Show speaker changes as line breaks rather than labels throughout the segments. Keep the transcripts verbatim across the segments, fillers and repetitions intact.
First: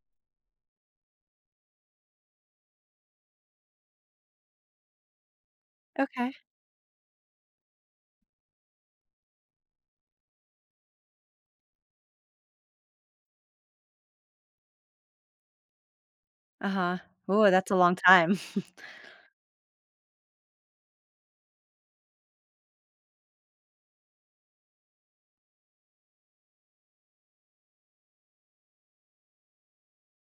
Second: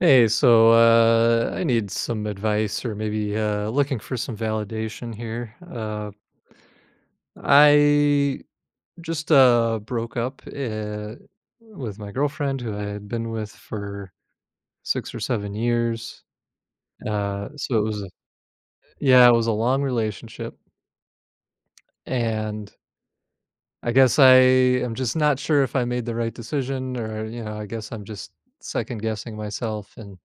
Hey, so uh, I need some advice, or maybe uh, looking for some validation here. Uh,
Okay.
I just uh, broke up uh, with my girlfriend who I had been with for six or seven years.
Uh-huh.
Uh,
Oh, that's a
so it
long
was, a,
time.
yeah, it was a long relationship. And I guess I am just not sure if I made the right decision, or, you know, I guess I'm just second guessing myself and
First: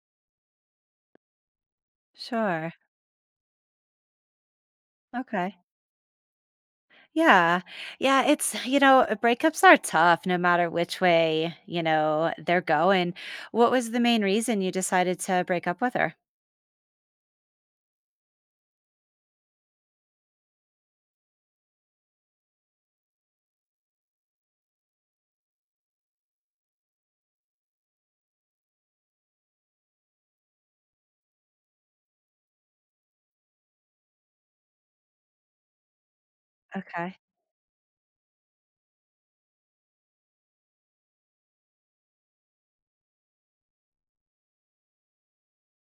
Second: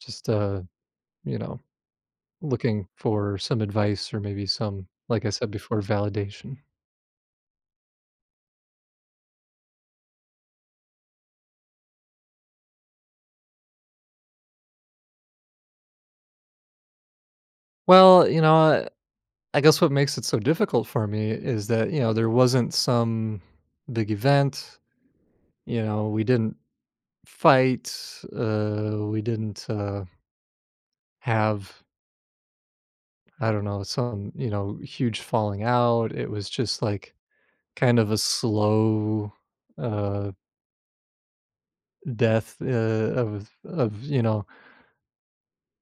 just, uh, you know,
Sure.
looking for some advice, or maybe some, like I said
Okay.
before, validation.
Yeah. Yeah, it's you know, uh, breakups are tough no matter which way, you know, they're going. What was the main reason you decided to break up with her?
Well, you know, I guess what makes it so difficult for me is that, you know, there wasn't some big event. You know, we didn't fight, uh, we didn't uh, have, I don't know, some, you know, huge falling out. It was just like
Okay.
kind of a slow uh, death uh, of, of, you know,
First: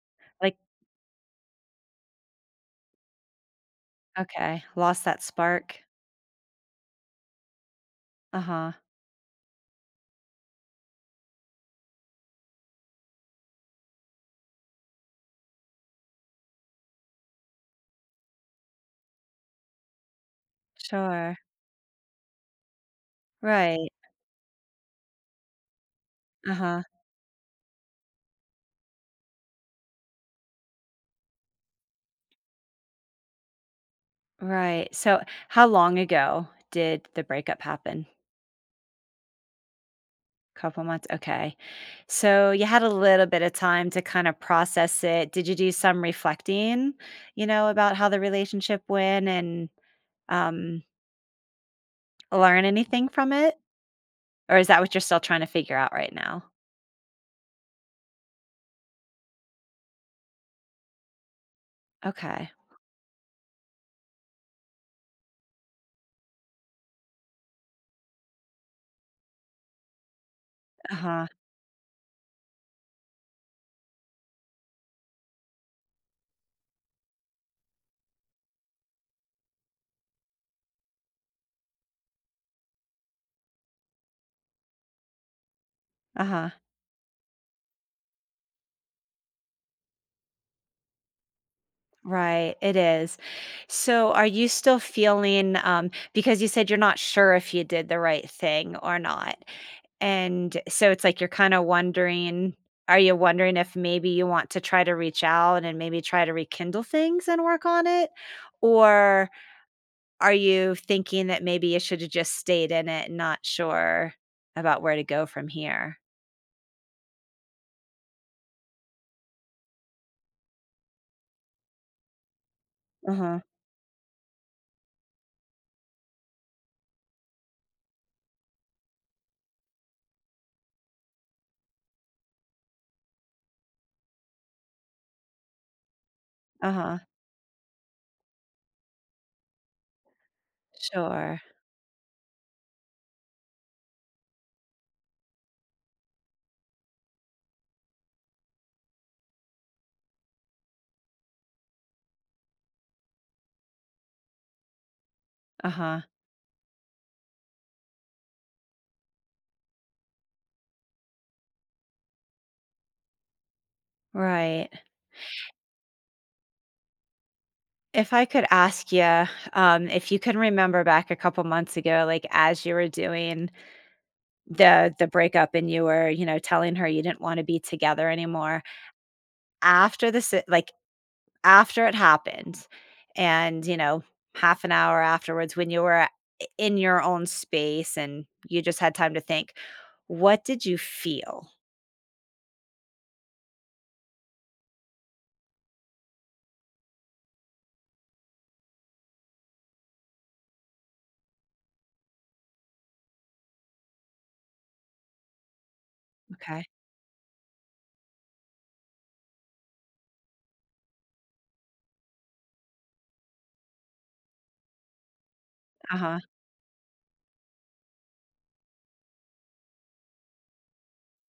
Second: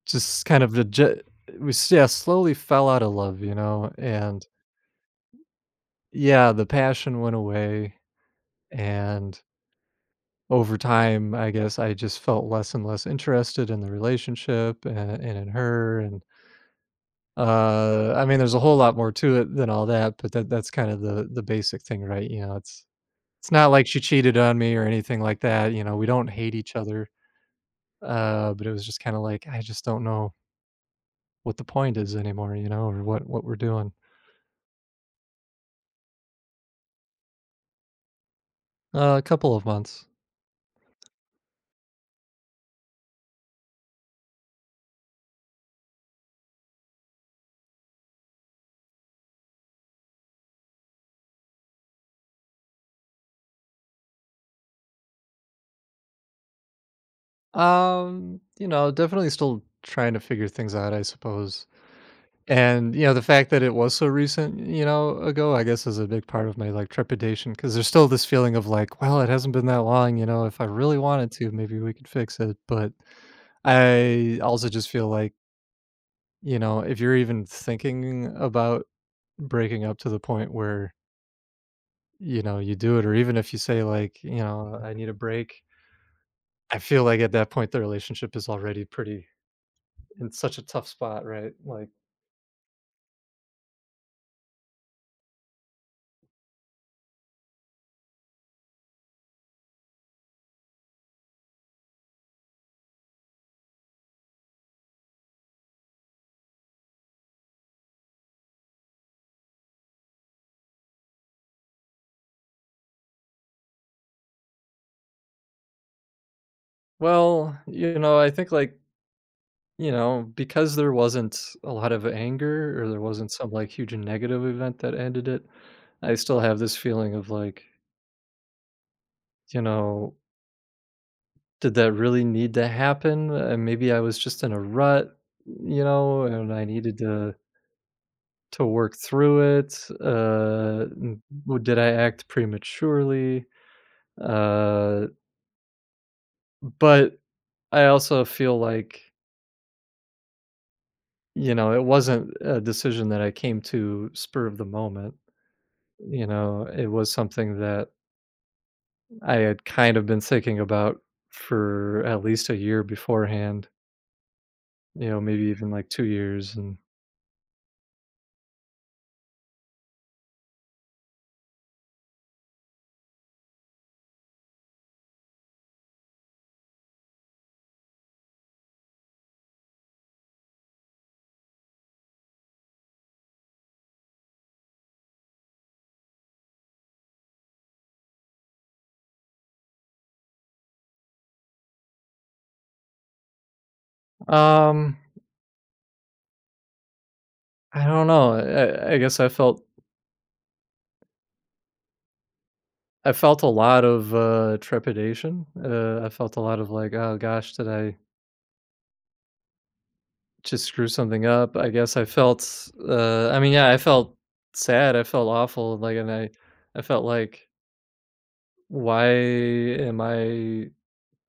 Just
Like,
kind of the j we s yeah, slowly fell out of love, you know. And
okay, lost that spark.
yeah, the passion went away,
Uh-huh.
and over time, I guess I just felt less and less interested in the relationship, and and in her, and, uh, I mean, there's a whole lot more to it than all that, but that that's kind of the
Sure.
the basic thing, right? You know, it's it's not like
Right.
she cheated on me or anything like that, you know, we don't hate each
Uh-huh.
other. Uh, but it was just kinda like, I just don't know what the point is anymore, you know, or what what we're doing.
Right. So, how long ago did the breakup happen?
Uh, a couple of months.
Couple months, okay. So you had a little bit of time to kind of process it. Did you do some reflecting, you know, about how the relationship went and um, learn anything from it? Or is that what you're still trying to figure out right now?
Um, you know, definitely still trying to figure things out, I suppose.
Okay.
And you know, the fact that it was so recent, you know, ago, I guess, is a big part of my like trepidation, because there's still this feeling of like, well, it hasn't been that long. You know, if I
Uh
really
huh.
wanted to, maybe we could fix it. But I also just feel like, you know, if you're even thinking about breaking up to the point where you know you do it, or even if you say like, you know, I need a break,
Uh huh.
I feel like at that point the relationship is already pretty in such a tough spot, right? Like,
Right, it is. So, are you still feeling um because you said you're not sure if you did the right thing or not. And so it's like you're kind of wondering, are you wondering if maybe you want to try to reach out and maybe try to rekindle things and work on it? Or are you thinking that maybe you should have just stayed in it and not sure about where to go from here?
well, you know, I think like, you know, because there wasn't a lot of anger, or there wasn't
Uh-huh.
some like huge negative event that ended it, I still have this feeling of like, you know, did that really need to happen? And maybe I was just in a rut, you know, and I needed
Uh-huh.
to to work through it. Uh, n-
Sure.
w- did I act prematurely? Uh, but I also feel like, you know, it wasn't a decision that I came to spur of the moment.
Uh-huh.
You know, it was something that I had kind of been thinking about for at least a year beforehand,
Right.
you know, maybe even like two years. And,
If I could ask you, um, if you can remember back a couple months ago, like as you were doing the the breakup and you were, you know, telling her you didn't want to be together anymore, after this, like after it happened, and you know, half an hour afterwards, when you were in your own space and you just had time to think, what did you feel?
um, I don't know, I I guess I felt, I felt a lot of, uh, trepidation. Uh, I felt a lot
Okay.
of like, "Oh gosh, did I just screw something up?" I guess I felt, uh I mean, yeah, I felt sad, I felt awful, like,
Uh
and
huh.
I I felt like, why am I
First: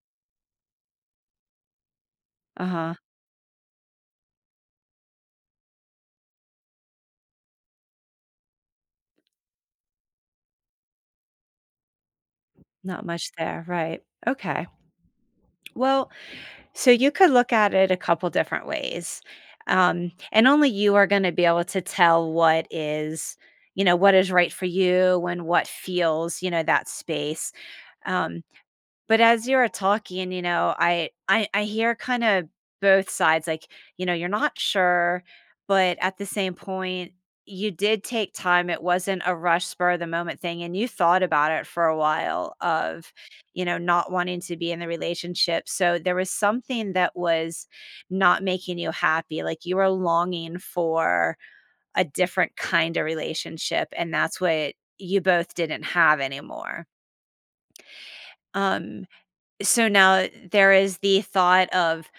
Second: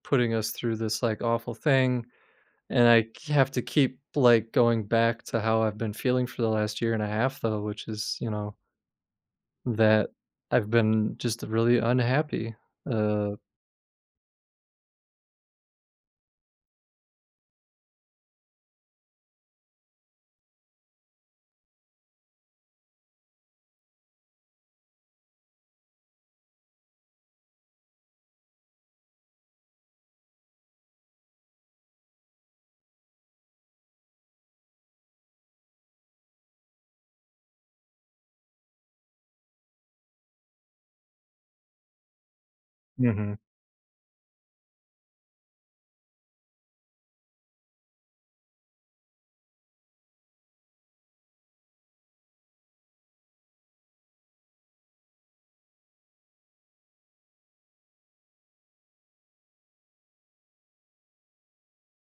putting us through this like awful thing?
Uh
And
huh.
I k- have to keep like going back to how I've been feeling for the last year and a half, though, which is, you know, that I've been just really unhappy.
Not
Uh,
much there. Right. Okay. Well, so you could look at it a couple different ways. Um, and only you are going to be able to tell what is, you know, what is right for you and what feels, you know, that space. Um, but as you are talking, you know, I I I hear kinda both sides, like, you know, you're not sure, but at the same point, you did take time, it wasn't a rush, spur of the moment thing, and you thought about it for a while of,
hmm
you know, not wanting to be in the relationship, so there was something that was not making you happy, like, you were longing for a different kind of relationship, and that's what you both didn't have anymore. Um, so now there is the thought of,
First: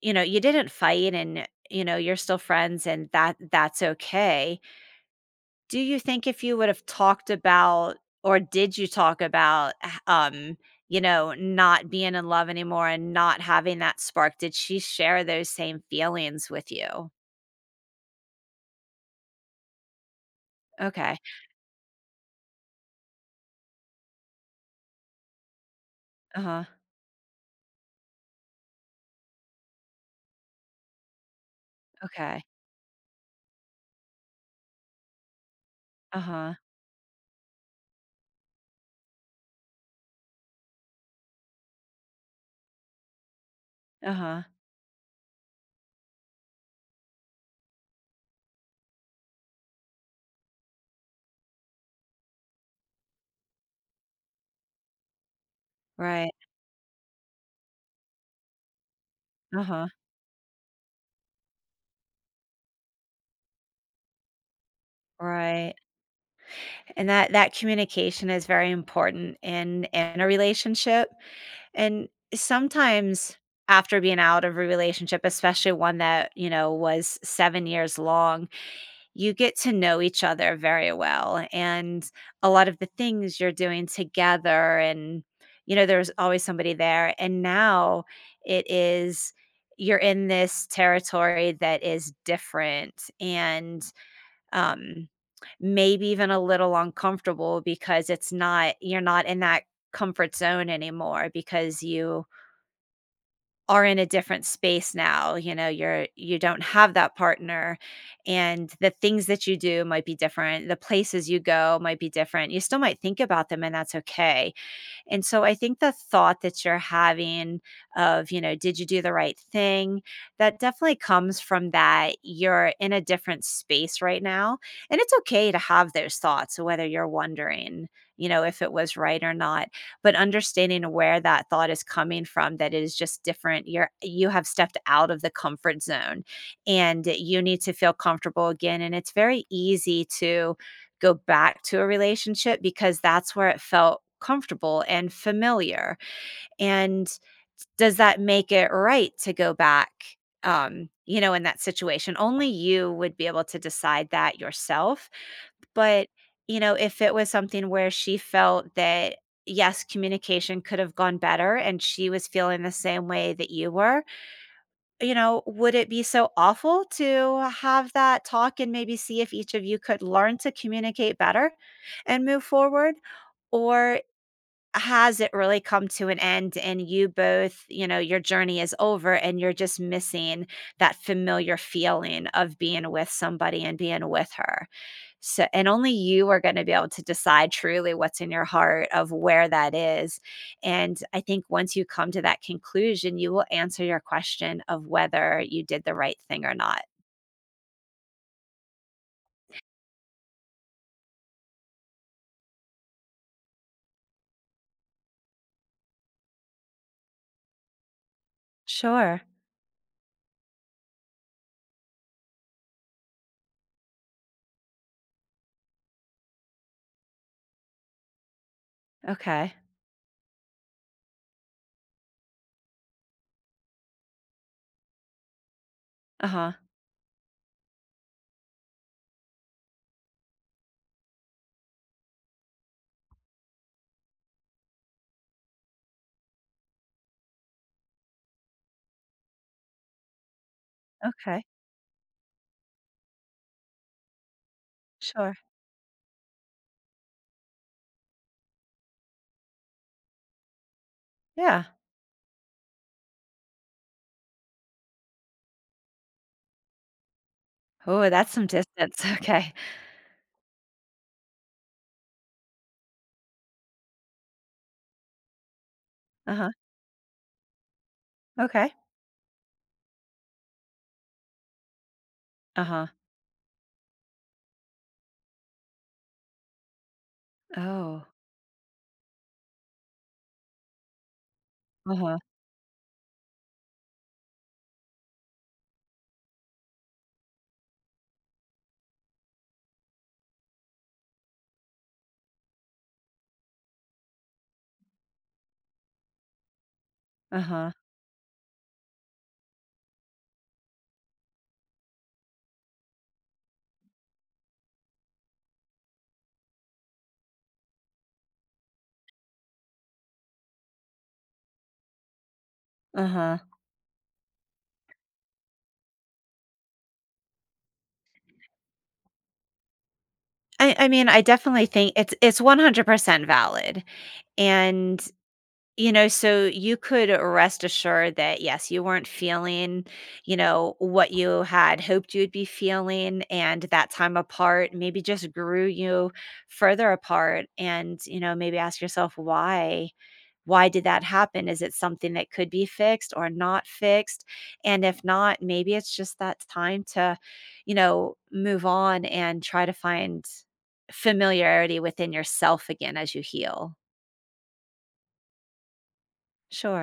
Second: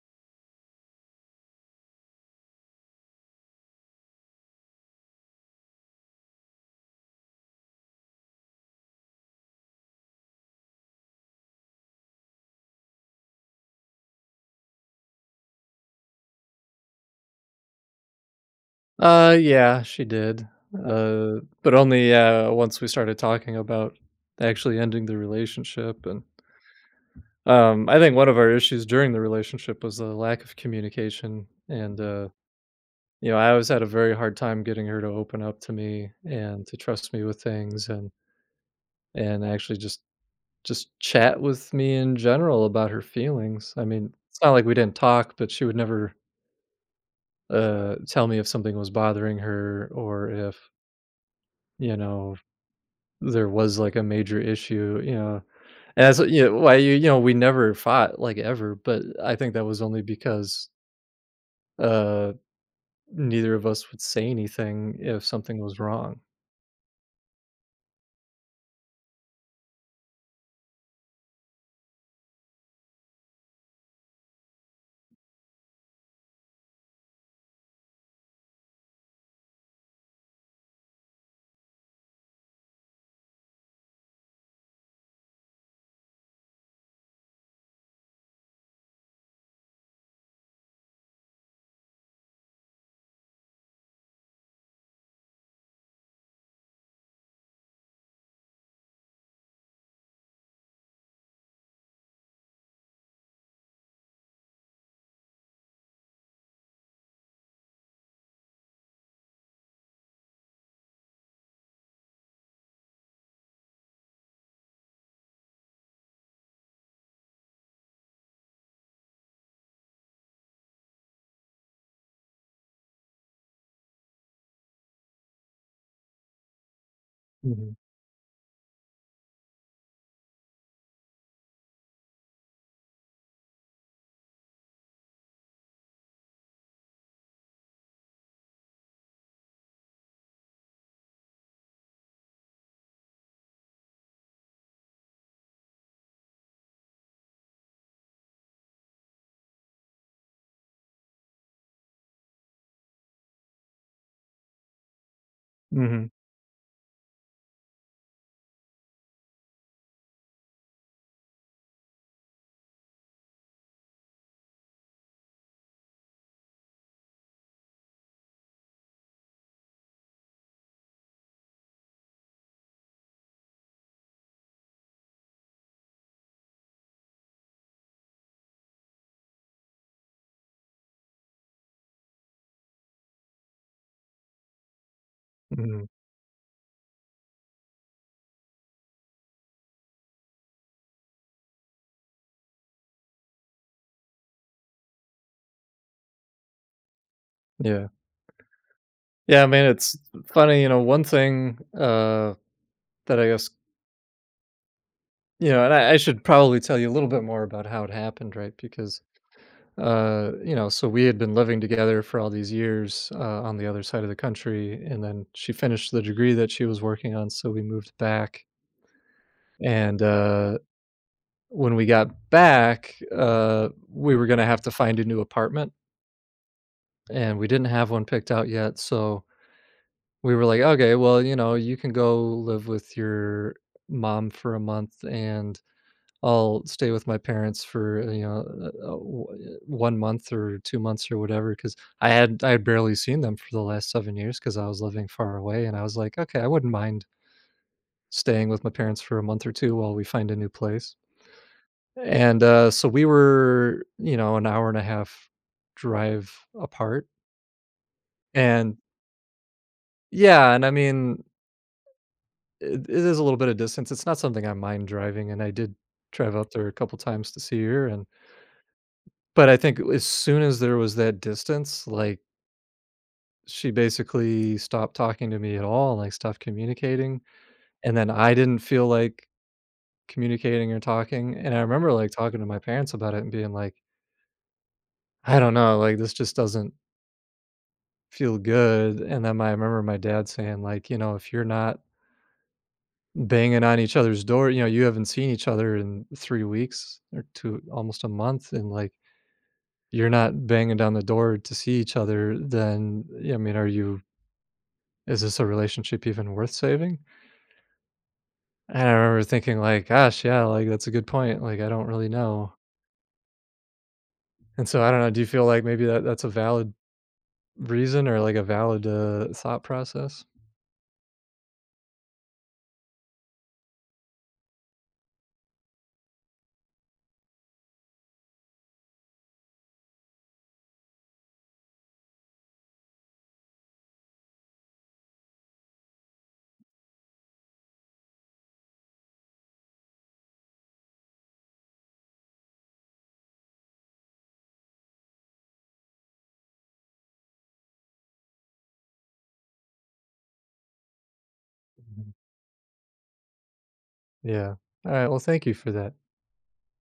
you know, you didn't fight and, you know, you're still friends and that that's okay. Do you think if you would have talked about or did you talk about h- um, you know, not being in love anymore and not having that spark, did she share those same feelings with you?
uh, yeah, she did.
Okay.
Uh, but only uh, once we started talking about actually ending the relationship. And
Uh-huh.
um, I think one of our issues during the relationship was the lack of communication. and, uh,
Okay.
You know, I always had a very hard time getting her to open up to me
Uh-huh.
and to trust me with things, and and actually just just chat with me in general about her feelings. I mean, it's
Uh-huh.
not like we didn't talk, but she would never uh tell me if something was bothering her, or if, you know, there was like a major issue, you know. And that's
Right.
you know, why you you know, we never fought like ever, but I think that was
Uh-huh.
only because uh neither of us would say anything if something
Right.
was wrong.
And that that communication is very important in in a relationship. And sometimes after being out of a relationship, especially one that, you know, was seven years long, you get to know each other very well and a lot of the things you're doing together and you know, there's always somebody there and now it is you're in this territory that is different and um maybe even a little uncomfortable because it's not you're not in that comfort zone anymore because you are in a different space now, you know, you're you don't have that partner and the things that you do might be different, the places you go might be different. You still might think about them and that's okay. And so I think the thought that you're having of, you know, did you do the right thing? That definitely comes from that you're in a different space right now. And it's okay to have those thoughts, whether you're
Mhm.
wondering, you know, if it was right or not, but understanding where that thought is coming from that it is just different. You're you have stepped out of the comfort zone and you need to feel comfortable again. And it's very easy to go back to a relationship because that's where it felt comfortable and familiar. And does that make it right to go back, um, you know, in that situation? Only you would be able to decide that yourself.
Mhm.
But, you know, if it was something where she felt that, yes, communication could have gone better and she was feeling the same way that you were, you know, would it be so awful to have that talk and maybe see if each of you could learn to communicate better and move forward? Or has it really come to an end and you both, you know, your journey is over and you're just missing that familiar feeling of being with somebody and being with her? So and
Mhm.
only you are gonna be able to decide truly what's in your heart of where that is, and I think once you come to that conclusion, you will answer your question of whether you did the right thing or not.
Yeah. Yeah, I mean, it's funny, you know, one thing, uh, that I guess, you know, and I I should probably tell you a little bit more about how it happened, right? Because,
Sure.
uh, you know, so we had been living together for all these years, uh, on the other side of the country, and then she finished the degree that she was working on, so we moved back.
Okay.
And, uh, when we got back, uh, we were gonna have to find a new apartment,
Uh-huh.
and we didn't have one picked out yet, so we were like, "Okay, well, you know, you can go live with your mom for a month, and I'll stay with my parents for, you know, uh, uh, w uh, one month or two months or
Okay.
whatever. Because I had I had barely seen them for the last seven years because I was living far
Sure.
away, and I was like, "Okay, I wouldn't mind staying with my parents for a month or two while we find a new place."
Yeah.
And, uh, so we were, you know, an hour and a half drive apart,
Oh, that's some
and
distance. Okay.
yeah, and I mean, It it is a little bit of distance, it's not something I mind driving, and I did drive out
Uh-huh.
there a couple times to see her. And
Okay.
but I think as soon as there was that distance, like,
Uh-huh.
she basically stopped talking to me at all, like, stopped communicating, and
Oh.
then I didn't feel like communicating or talking. And I remember, like,
Uh-huh.
talking to my parents about it and being like, "I don't know, like, this just doesn't feel good," and then my I remember my dad saying, like, "You know, if you're not banging on each other's door. You know, you haven't seen each other in three weeks or two,
Uh-huh.
almost a month, and, like, you're not banging down the door to see each other, then, yeah, I mean, are you is this a relationship even worth saving?" And I remember thinking, like, "Gosh, yeah, like, that's a good point, like, I don't really know."
Uh-huh.
And so I don't know, do you feel like maybe that that's a valid reason, or, like, a valid, uh, thought process?
I I mean, I definitely think it's it's one hundred percent valid, and you know, so you could rest assured that, yes, you weren't feeling, you know, what you had hoped you'd be feeling. And that time apart maybe just grew you further apart. And, you know, maybe ask yourself why. Why did that happen? Is it something that could be fixed or not fixed? And if not, maybe it's just that time to, you know, move on and try to find familiarity within
Mhm.
yourself again as you heal.
Yeah. Alright, well, thank you for that.
Sure.